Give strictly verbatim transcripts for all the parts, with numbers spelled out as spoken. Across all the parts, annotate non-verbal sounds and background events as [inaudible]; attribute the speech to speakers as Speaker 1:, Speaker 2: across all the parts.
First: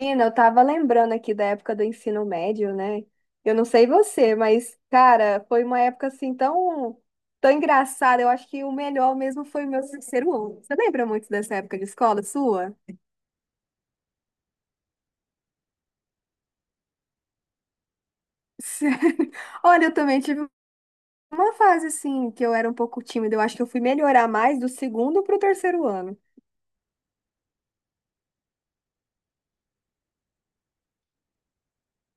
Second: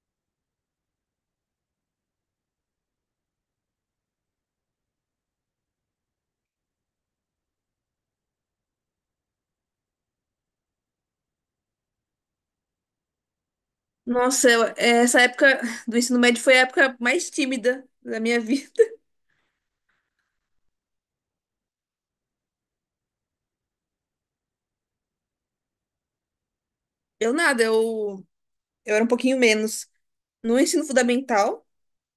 Speaker 1: Menina, eu tava lembrando aqui da época do ensino médio, né? Eu não sei você, mas, cara, foi uma época assim tão, tão engraçada. Eu acho que o melhor mesmo foi o meu terceiro ano. Você lembra muito dessa época de escola sua? [laughs]
Speaker 2: Nossa, eu- essa época do ensino médio foi a época mais tímida da minha vida.
Speaker 1: Sério? Olha, eu também tive uma fase assim que eu era um pouco tímida. Eu acho que eu fui melhorar mais do segundo pro terceiro ano.
Speaker 2: [laughs] Eu nada, eu, eu era um pouquinho menos no ensino fundamental,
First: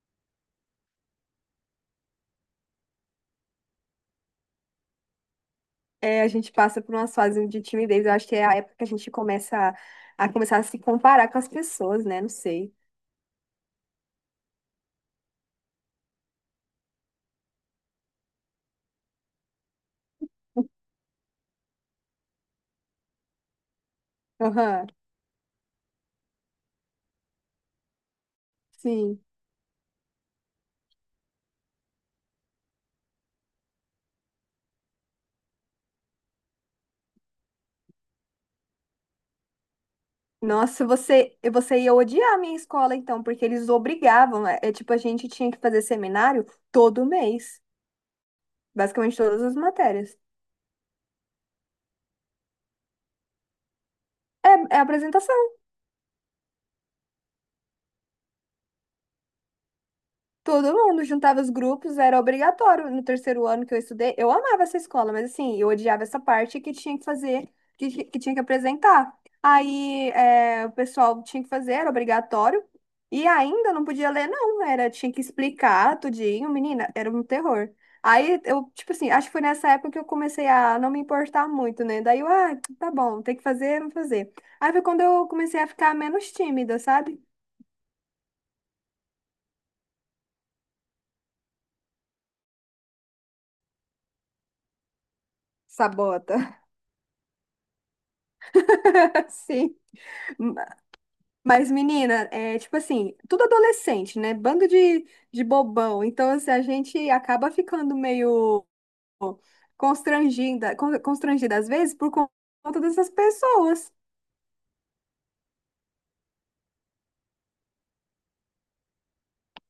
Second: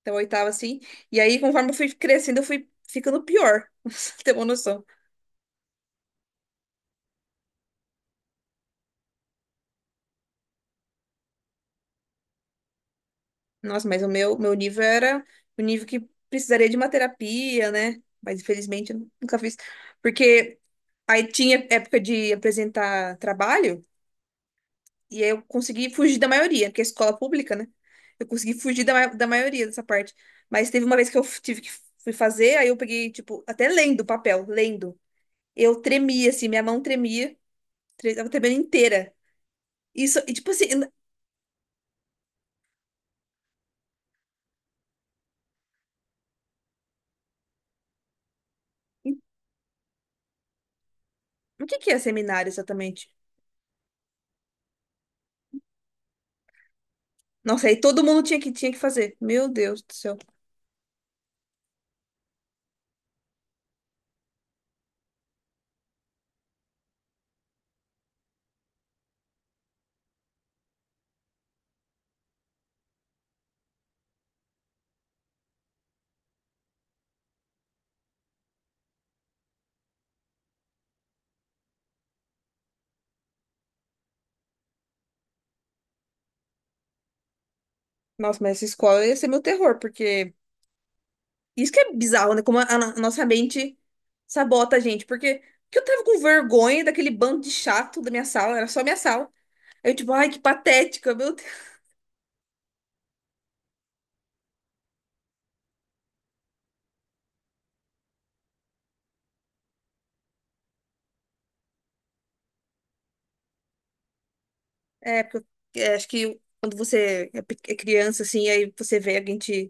Speaker 2: até o oitavo assim, e aí conforme eu fui crescendo, eu fui ficando pior, [laughs] pra você ter uma noção.
Speaker 1: É, a gente passa por umas fases de timidez. Eu acho que é a época que a gente começa a, a começar a se comparar com as pessoas, né? Não sei.
Speaker 2: Nossa, mas o meu, meu nível era o nível que precisaria de uma terapia, né? Mas infelizmente eu nunca fiz, porque aí tinha época de apresentar trabalho.
Speaker 1: Aham,
Speaker 2: E aí eu consegui fugir da maioria, porque é escola pública, né? Eu consegui fugir da, ma-
Speaker 1: sim.
Speaker 2: da maioria dessa parte. Mas teve uma vez que eu f- tive que fui fazer, aí eu peguei, tipo, até lendo o papel, lendo. Eu tremia, assim, minha mão tremia, tre- tava tremendo inteira. Isso, e tipo assim,
Speaker 1: Nossa,
Speaker 2: n-
Speaker 1: você, você ia odiar a minha escola, então, porque eles obrigavam. É, é tipo, a gente tinha que fazer seminário todo mês, basicamente todas as matérias.
Speaker 2: o que que é seminário exatamente?
Speaker 1: É, é apresentação.
Speaker 2: Nossa, aí todo mundo tinha que, tinha que fazer. Meu Deus do céu.
Speaker 1: Todo mundo juntava os grupos, era obrigatório. No terceiro ano que eu estudei, eu amava essa escola, mas assim, eu odiava essa parte que tinha que fazer, que, que tinha que apresentar. Aí, é, o pessoal tinha que fazer, era obrigatório, e ainda não podia ler, não, era, tinha que explicar tudinho, menina, era um terror. Aí, eu, tipo assim, acho que foi nessa época que eu comecei a não me importar muito, né? Daí eu, ah, tá bom, tem que fazer, vamos fazer. Aí foi quando eu comecei a ficar menos tímida, sabe?
Speaker 2: Nossa, mas essa escola ia ser meu terror, porque... Isso que é bizarro, né? Como a, a no- a nossa mente sabota a gente, porque... Que eu tava com
Speaker 1: Sabota.
Speaker 2: vergonha daquele bando de chato da minha sala, era só minha sala.
Speaker 1: [laughs] Sim.
Speaker 2: Aí eu, tipo, ai, que patética, meu Deus.
Speaker 1: Mas, menina, é tipo assim, tudo adolescente, né? Bando de, de bobão. Então, assim, a gente acaba ficando meio constrangida, con- constrangida às vezes por con- conta dessas pessoas.
Speaker 2: É, porque eu- é, acho que quando você é pe- é criança, assim, aí você vê alguém te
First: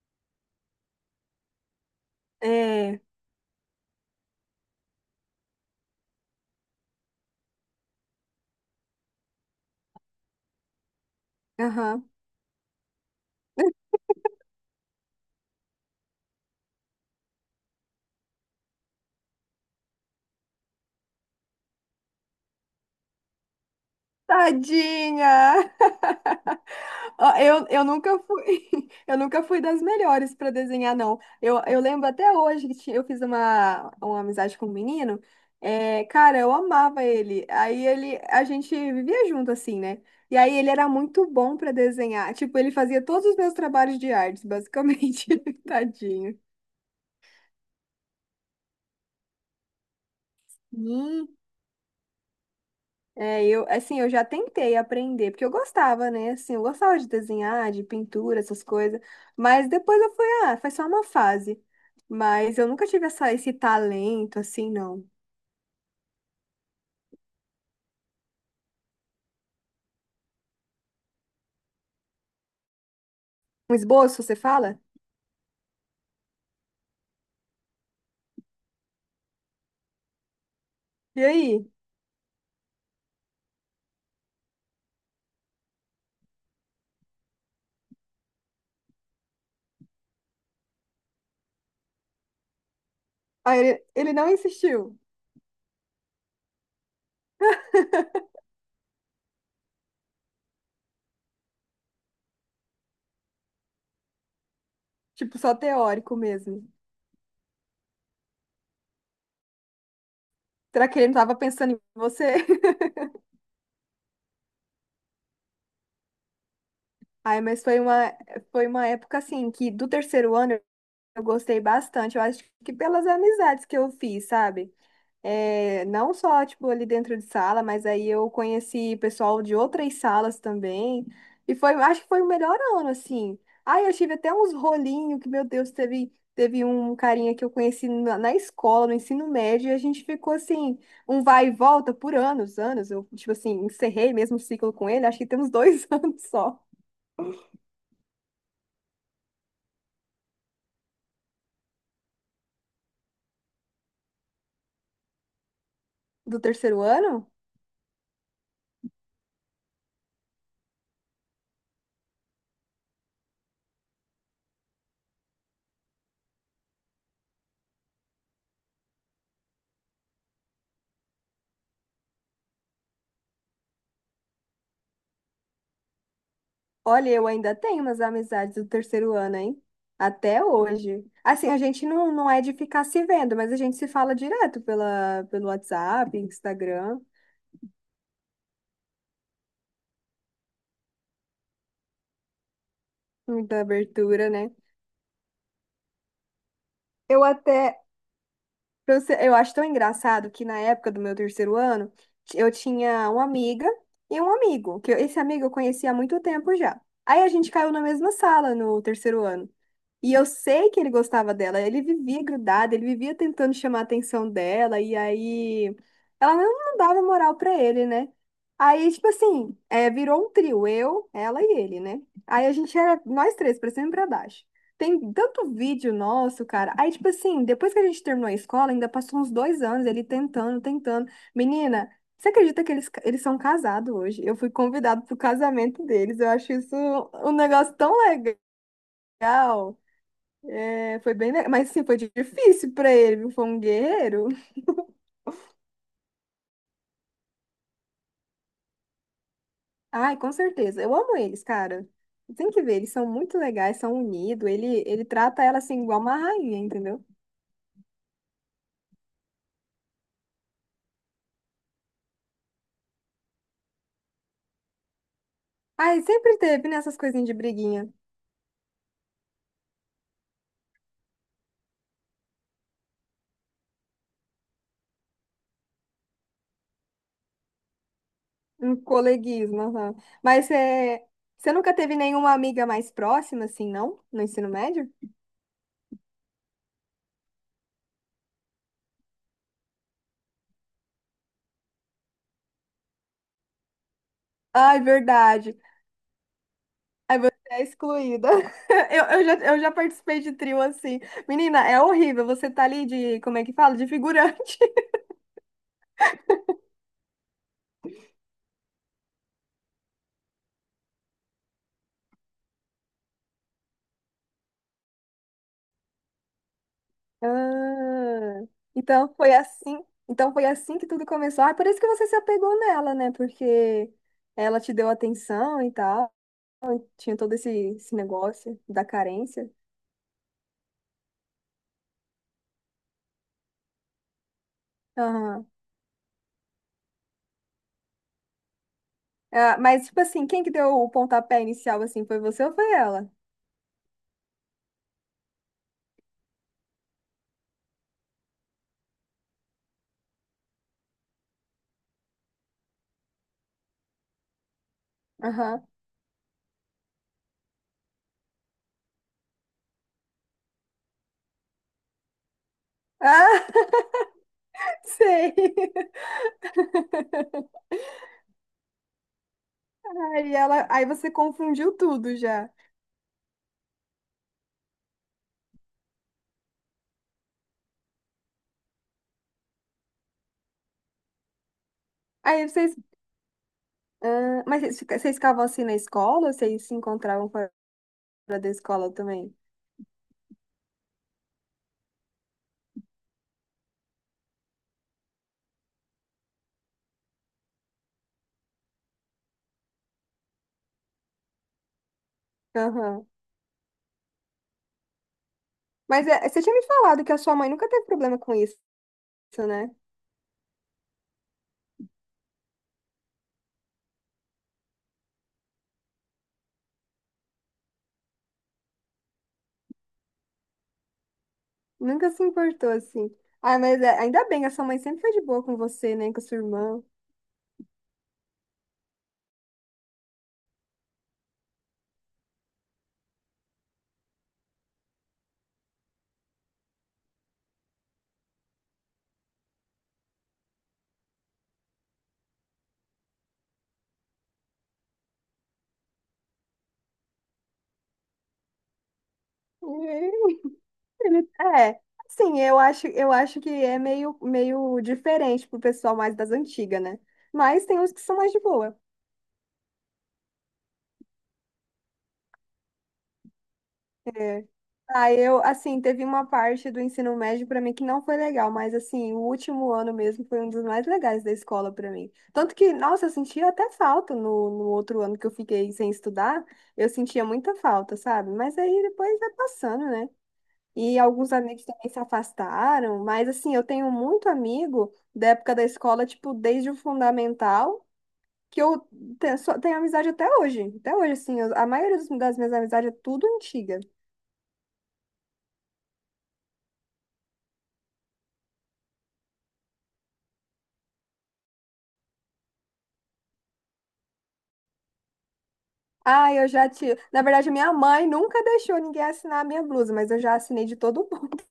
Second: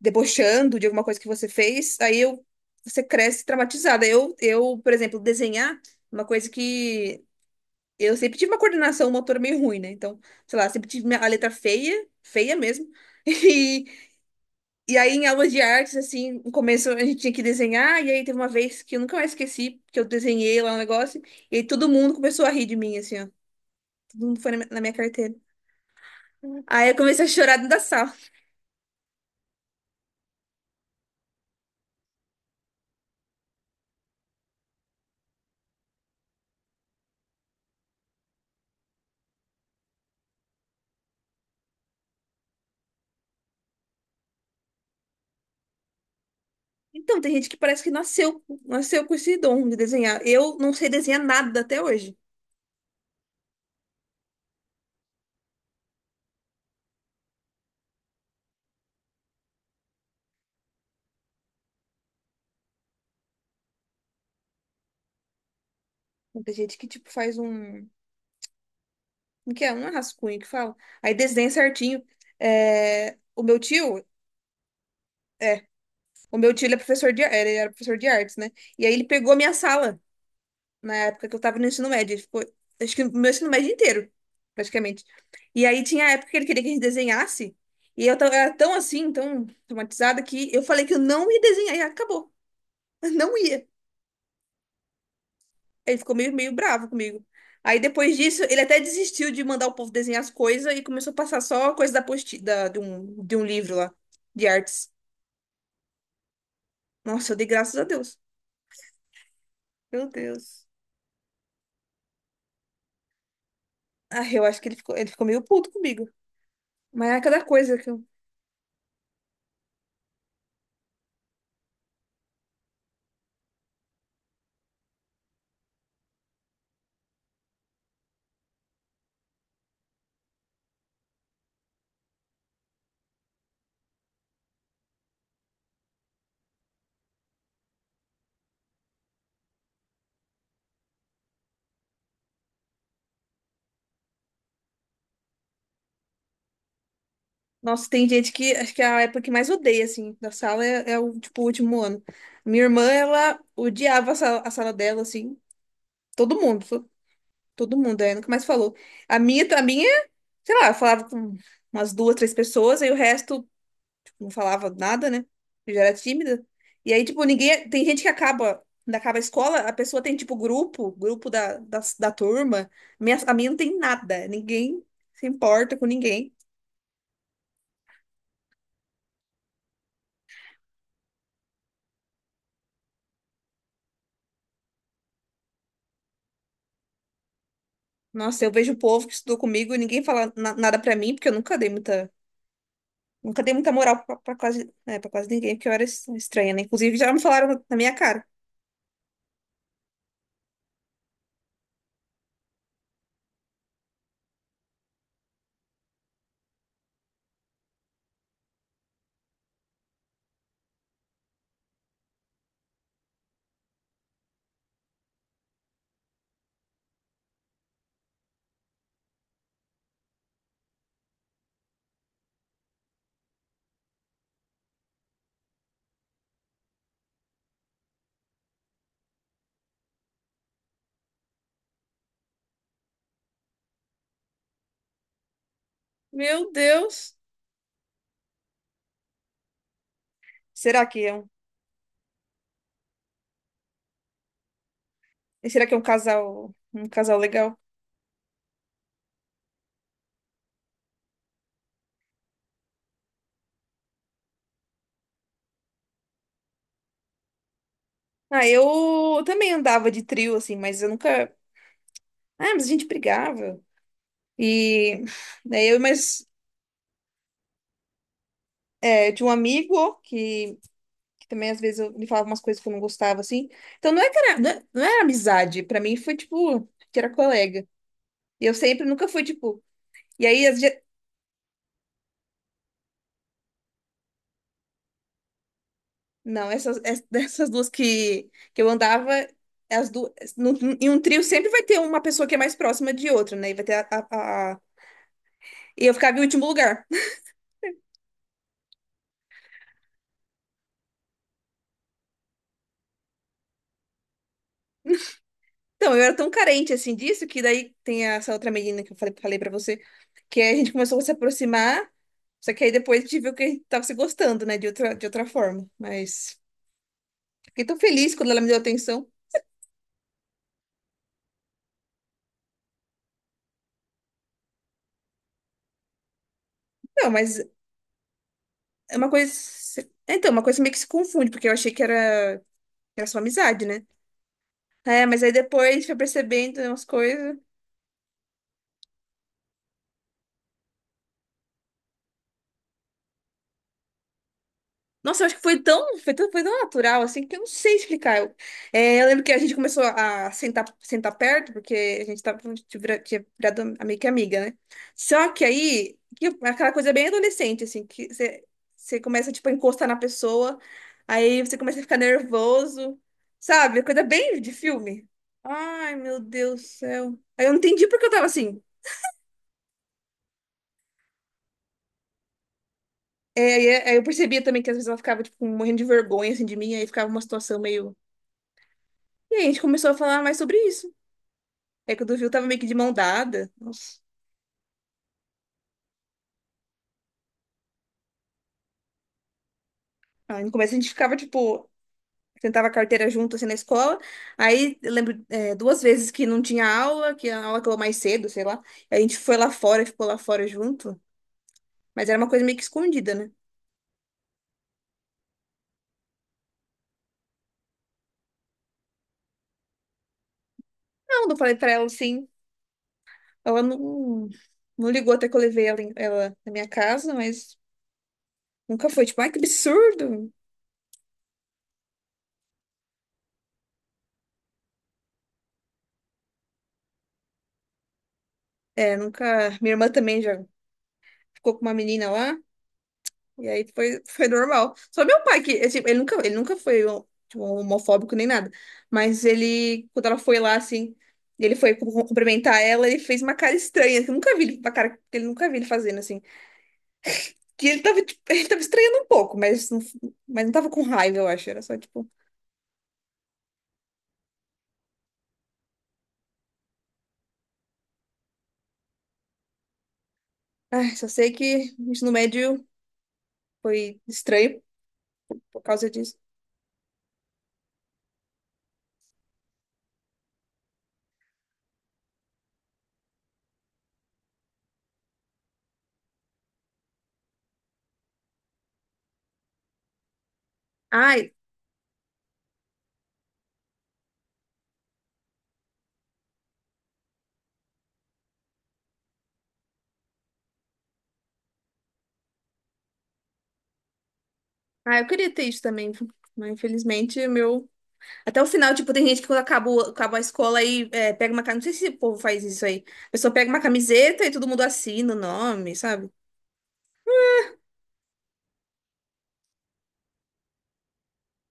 Speaker 2: debochando de alguma coisa que você fez, aí eu,
Speaker 1: É,
Speaker 2: você cresce traumatizada. Eu, eu, por exemplo, desenhar, é uma coisa que eu sempre tive uma coordenação motora meio ruim, né? Então, sei lá, sempre tive minha- a letra feia,
Speaker 1: aham.
Speaker 2: feia mesmo. [laughs] E, e aí, em aulas de artes, assim, no começo a gente tinha que desenhar, e aí teve uma vez que eu nunca mais esqueci, que eu desenhei lá um negócio, e aí todo mundo começou a rir de mim, assim, ó. Todo mundo foi na minha carteira.
Speaker 1: Tadinha!
Speaker 2: Aí
Speaker 1: [laughs]
Speaker 2: eu comecei a
Speaker 1: Ah,
Speaker 2: chorar
Speaker 1: Eu,
Speaker 2: dentro da
Speaker 1: eu
Speaker 2: sala.
Speaker 1: nunca fui, [laughs] eu nunca fui das melhores para desenhar, não. Eu, eu lembro até hoje que ti- eu fiz uma, uma amizade com um menino. É, cara, eu amava ele. Aí ele, a gente vivia junto assim, né? E aí ele era muito bom para desenhar. Tipo, ele fazia todos os meus trabalhos de artes, basicamente. [laughs] Tadinho.
Speaker 2: Então, tem gente que parece que nasceu, nasceu com esse dom de desenhar. Eu não sei desenhar nada até hoje.
Speaker 1: É, eu, assim, eu já tentei aprender, porque eu gostava, né? Assim, eu gostava de desenhar, de pintura, essas coisas. Mas depois eu fui, ah, foi só uma fase. Mas eu nunca tive essa, esse talento, assim, não.
Speaker 2: Então, tem gente que, tipo, faz um... Como que é? Um rascunho que fala. Aí desenha certinho. É, o meu
Speaker 1: Um
Speaker 2: tio...
Speaker 1: esboço, você fala?
Speaker 2: O meu tio, ele é professor de... Ele era professor de artes, né? E aí ele pegou a minha sala na
Speaker 1: E
Speaker 2: época que eu tava no
Speaker 1: aí?
Speaker 2: ensino médio. Ele ficou, acho que no meu ensino médio inteiro, praticamente. E aí tinha a época que ele queria que a gente desenhasse, e eu tava, era tão assim, tão traumatizada, que eu falei que eu não ia desenhar, e acabou. [laughs] Eu não
Speaker 1: Aí
Speaker 2: ia.
Speaker 1: ele, ele não insistiu.
Speaker 2: Ele ficou meio, meio bravo comigo. Aí depois disso, ele até desistiu de mandar o povo desenhar as coisas e começou a passar só coisa da posti da, de um, de um livro lá, de artes.
Speaker 1: Tipo, só teórico mesmo.
Speaker 2: Nossa, eu dei graças a Deus. Meu Deus.
Speaker 1: Será que ele não tava pensando em você? [laughs]
Speaker 2: Ah, eu acho que ele ficou, ele ficou meio puto comigo. Mas é
Speaker 1: Ai,
Speaker 2: cada
Speaker 1: mas
Speaker 2: coisa
Speaker 1: foi
Speaker 2: que eu...
Speaker 1: uma, foi uma época, assim, que do terceiro ano eu gostei bastante. Eu acho que pelas amizades que eu fiz, sabe? É, não só, tipo, ali dentro de sala, mas aí eu conheci pessoal de outras salas também. E foi, acho que foi o melhor ano, assim. Ai, eu tive até uns rolinhos que, meu Deus, teve, teve um carinha que eu conheci na, na escola, no ensino médio, e a gente ficou assim, um vai e volta por anos, anos. Eu, tipo assim, encerrei mesmo o ciclo com ele, acho que tem uns dois [laughs] anos só
Speaker 2: Nossa, tem gente que acho que é a época que mais odeia, assim, da sala é, é o, tipo, o último ano. Minha irmã, ela odiava a sala, a sala dela, assim, todo
Speaker 1: do
Speaker 2: mundo,
Speaker 1: terceiro
Speaker 2: to-
Speaker 1: ano.
Speaker 2: todo mundo, aí nunca mais falou. A minha, a minha, sei lá, eu falava com umas duas, três pessoas, aí o resto, tipo, não falava nada, né? Eu já era tímida. E aí, tipo, ninguém, tem gente que acaba, quando acaba a escola, a pessoa tem, tipo, grupo, grupo da, da, da turma. Minha, a minha não tem nada, ninguém se importa com ninguém.
Speaker 1: Olha, eu ainda tenho umas amizades do terceiro ano, hein? Até hoje. Assim, a gente não, não é de ficar se vendo, mas a gente se fala direto pela, pelo WhatsApp, Instagram,
Speaker 2: Nossa, eu vejo o povo que estudou comigo e ninguém fala na- nada pra mim, porque eu nunca dei muita, nunca dei
Speaker 1: muita
Speaker 2: muita moral pra,
Speaker 1: abertura,
Speaker 2: pra
Speaker 1: né?
Speaker 2: quase, né, pra quase ninguém, porque eu era es- estranha, né? Inclusive, já me
Speaker 1: Eu
Speaker 2: falaram na
Speaker 1: até,
Speaker 2: minha cara.
Speaker 1: Pra você- Eu acho tão engraçado que na época do meu terceiro ano, ti- eu tinha uma amiga e um amigo, que eu- esse amigo eu conhecia há muito tempo já. Aí a gente caiu na mesma sala no terceiro ano. E eu sei que ele gostava dela, ele vivia grudado, ele vivia tentando chamar a atenção dela, e aí ela não, não dava moral pra ele, né? Aí, tipo assim, é, virou um trio, eu, ela e ele, né? Aí a gente era nós três, pra cima e pra baixo. Tem tanto vídeo nosso, cara. Aí, tipo assim, depois que a gente terminou a escola, ainda passou uns dois anos ele tentando, tentando. Menina, você acredita que eles, eles são casados hoje? Eu fui convidado pro casamento deles. Eu
Speaker 2: Meu
Speaker 1: acho isso
Speaker 2: Deus.
Speaker 1: um negócio tão legal.
Speaker 2: Será
Speaker 1: É,
Speaker 2: que
Speaker 1: foi
Speaker 2: é um,
Speaker 1: bem, le- mas sim, foi difícil pra ele, viu? Foi um guerreiro. [laughs]
Speaker 2: será que é um casal, um casal legal?
Speaker 1: Ai, com certeza. Eu amo eles, cara. Tem que ver, eles são muito legais, são unidos. Ele, ele trata ela assim, igual uma rainha, entendeu?
Speaker 2: Ah, eu também andava de trio, assim, mas eu nunca. Ah, mas a gente brigava. E daí eu,
Speaker 1: Ai,
Speaker 2: mas
Speaker 1: sempre teve, né, essas coisinhas de briguinha.
Speaker 2: é, tinha um amigo que, que também às vezes eu, ele falava umas coisas que eu não gostava, assim. Então não é que era, não é- não era amizade, pra mim foi tipo, que era colega. E eu
Speaker 1: Um
Speaker 2: sempre nunca fui,
Speaker 1: coleguismo.
Speaker 2: tipo.
Speaker 1: Aham.
Speaker 2: E aí,
Speaker 1: Mas
Speaker 2: as, ge-
Speaker 1: é, você nunca teve nenhuma amiga mais próxima, assim, não? No ensino médio?
Speaker 2: não, essas, es- [laughs] dessas duas que, que eu andava, as duas. Num- num- em um trio sempre vai ter uma pessoa que é mais próxima de outra, né? E vai ter a, a- a-
Speaker 1: Ai, verdade.
Speaker 2: e eu ficava em último lugar. [laughs]
Speaker 1: Aí você é excluída. [laughs] Eu, eu já, eu já participei de trio assim. Menina, é horrível. Você tá ali de, como é que fala? De figurante. [laughs]
Speaker 2: Então, eu era tão carente assim disso que daí tem essa outra menina que eu falei, falei pra você, que a gente começou a se aproximar, só que aí depois a gente viu que a gente tava se gostando, né? De outra, de outra forma. Mas fiquei tão feliz quando ela
Speaker 1: Ah,
Speaker 2: me deu atenção.
Speaker 1: então foi assim. Então foi assim que tudo começou. Ah, é por isso que você se apegou nela, né? Porque ela te deu atenção e tal.
Speaker 2: Não,
Speaker 1: Tinha todo
Speaker 2: mas
Speaker 1: esse, esse negócio da
Speaker 2: é uma coisa.
Speaker 1: carência.
Speaker 2: Então, uma coisa meio que se confunde, porque eu achei que era. Era só amizade, né? É, mas aí depois foi percebendo umas coisas.
Speaker 1: Ah, mas, tipo assim, quem que deu o pontapé inicial, assim, foi você ou foi ela?
Speaker 2: Nossa, eu acho que foi tão, foi tão, foi tão natural, assim, que eu não sei explicar. Eu, é, eu lembro que a gente começou a sentar, sentar perto, porque a gente tava, a vira- tinha virado amiga que amiga, né? Só que
Speaker 1: Aham.
Speaker 2: aí, que aquela coisa bem adolescente, assim, que você você começa, tipo, a encostar na pessoa, aí você começa a ficar nervoso,
Speaker 1: Ah,
Speaker 2: sabe? Coisa bem de
Speaker 1: [laughs]
Speaker 2: filme.
Speaker 1: sei.
Speaker 2: Ai, meu Deus do céu. Aí eu não entendi porque eu tava assim.
Speaker 1: Aí ela, aí você confundiu tudo já.
Speaker 2: É, e é- aí eu percebia também que às vezes ela ficava, tipo, morrendo de vergonha, assim, de mim, aí ficava uma situação meio... E aí a gente começou a falar mais sobre isso. É que o do Viu tava
Speaker 1: Aí
Speaker 2: meio que de
Speaker 1: vocês,
Speaker 2: mão dada. Nossa.
Speaker 1: ah, mas vocês fica- vocês ficavam assim na escola ou vocês se encontravam fora da escola também?
Speaker 2: Aí no começo a gente ficava, tipo, tentava a carteira junto, assim, na escola. Aí eu lembro, é, duas vezes que não tinha aula, que a aula acabou mais cedo, sei lá. Aí a gente foi lá fora, ficou lá fora junto. Mas era uma coisa meio que
Speaker 1: Aham.
Speaker 2: escondida, né?
Speaker 1: Mas é, você tinha me falado que a sua mãe nunca teve problema com isso, né?
Speaker 2: Não, não falei pra ela, assim. Ela não, não ligou até que eu levei ela, em- ela na minha casa, mas nunca foi, tipo, ai, que absurdo.
Speaker 1: Nunca se importou assim. Ah, mas é- ainda bem, a sua mãe sempre foi de boa com você, né? Com a sua irmã.
Speaker 2: É, nunca. Minha irmã também já ficou com uma menina lá, e aí foi, foi normal. Só meu pai, que é, tipo, ele nunca, ele nunca foi um, tipo, um homofóbico nem nada. Mas ele, quando ela foi lá, assim, ele foi cum- cumprimentar ela, ele fez uma cara estranha, que eu nunca vi ele, uma cara que ele nunca vi ele fazendo, assim. Que ele tava, tipo, [laughs] ele tava estranhando um pouco, mas não, mas não
Speaker 1: [laughs]
Speaker 2: tava com raiva, eu
Speaker 1: Ele-
Speaker 2: acho. Era
Speaker 1: É,
Speaker 2: só, tipo,
Speaker 1: sim, eu acho, eu acho que é meio, meio diferente pro pessoal mais das antigas, né? Mas tem uns que são mais de boa.
Speaker 2: ai, só sei que o ensino médio foi
Speaker 1: É.
Speaker 2: estranho
Speaker 1: Ah, eu,
Speaker 2: por
Speaker 1: assim,
Speaker 2: causa
Speaker 1: teve
Speaker 2: disso.
Speaker 1: uma parte do ensino médio pra mim que não foi legal, mas, assim, o último ano mesmo foi um dos mais legais da escola pra mim. Tanto que, nossa, eu sentia até falta no, no outro ano que eu fiquei sem estudar, eu sentia muita falta, sabe? Mas aí depois vai passando, né? E alguns
Speaker 2: Ai,
Speaker 1: amigos também se afastaram, mas assim, eu tenho muito amigo da época da escola, tipo, desde o fundamental, que eu te- só tenho amizade até hoje. Até hoje, assim, eu- a maioria dos- das minhas amizades é tudo antiga.
Speaker 2: ai, eu queria ter isso também, mas infelizmente o meu. Até o final, tipo, tem gente que quando acaba, o- acaba a escola aí é, pega uma... ca- Não sei se o povo faz isso aí. A pessoa pega uma camiseta e todo mundo assina o nome, sabe?
Speaker 1: Ah, eu já te. Na verdade, minha mãe nunca deixou ninguém assinar a minha blusa, mas eu já assinei de todo mundo. [laughs]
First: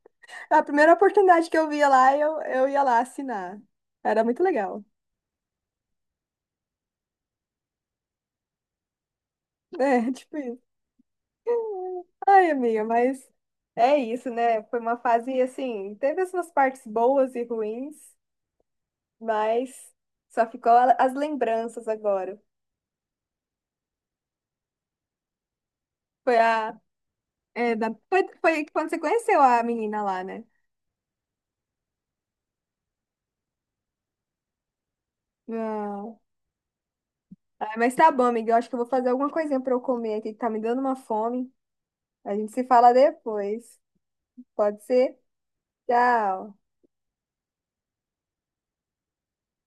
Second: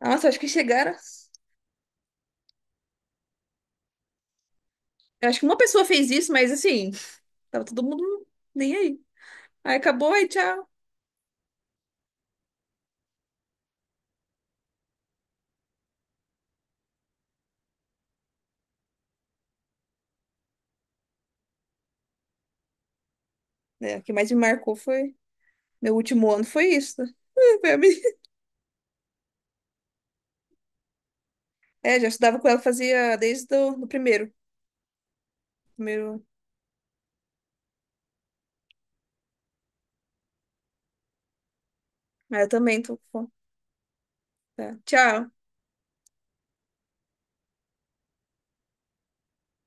Speaker 2: Nossa, acho que
Speaker 1: A primeira
Speaker 2: chegaram...
Speaker 1: oportunidade que eu via lá, eu, eu ia lá assinar. Era muito legal.
Speaker 2: Eu acho que uma pessoa fez isso, mas assim, tava todo mundo nem aí. Aí acabou,
Speaker 1: É, [laughs]
Speaker 2: aí
Speaker 1: tipo isso.
Speaker 2: tchau.
Speaker 1: Ai, amiga, mas é isso, né? Foi uma fase assim, teve as suas partes boas e ruins, mas só ficou a- as lembranças agora.
Speaker 2: É, o que mais me marcou foi... Meu último
Speaker 1: Foi
Speaker 2: ano foi
Speaker 1: a.
Speaker 2: isso, né? [laughs] Foi
Speaker 1: É,
Speaker 2: a
Speaker 1: da,
Speaker 2: minha-
Speaker 1: foi, foi quando você conheceu a menina lá, né?
Speaker 2: É, já estudava com ela, fazia desde o do primeiro.
Speaker 1: Não.
Speaker 2: Primeiro...
Speaker 1: Ah, mas tá bom, amiga. Eu acho que eu vou fazer alguma coisinha pra eu comer aqui, que tá me dando uma fome. A
Speaker 2: Mas eu
Speaker 1: gente se
Speaker 2: também
Speaker 1: fala
Speaker 2: tô... com-
Speaker 1: depois.
Speaker 2: Tá.
Speaker 1: Pode ser?
Speaker 2: Tchau.
Speaker 1: Tchau.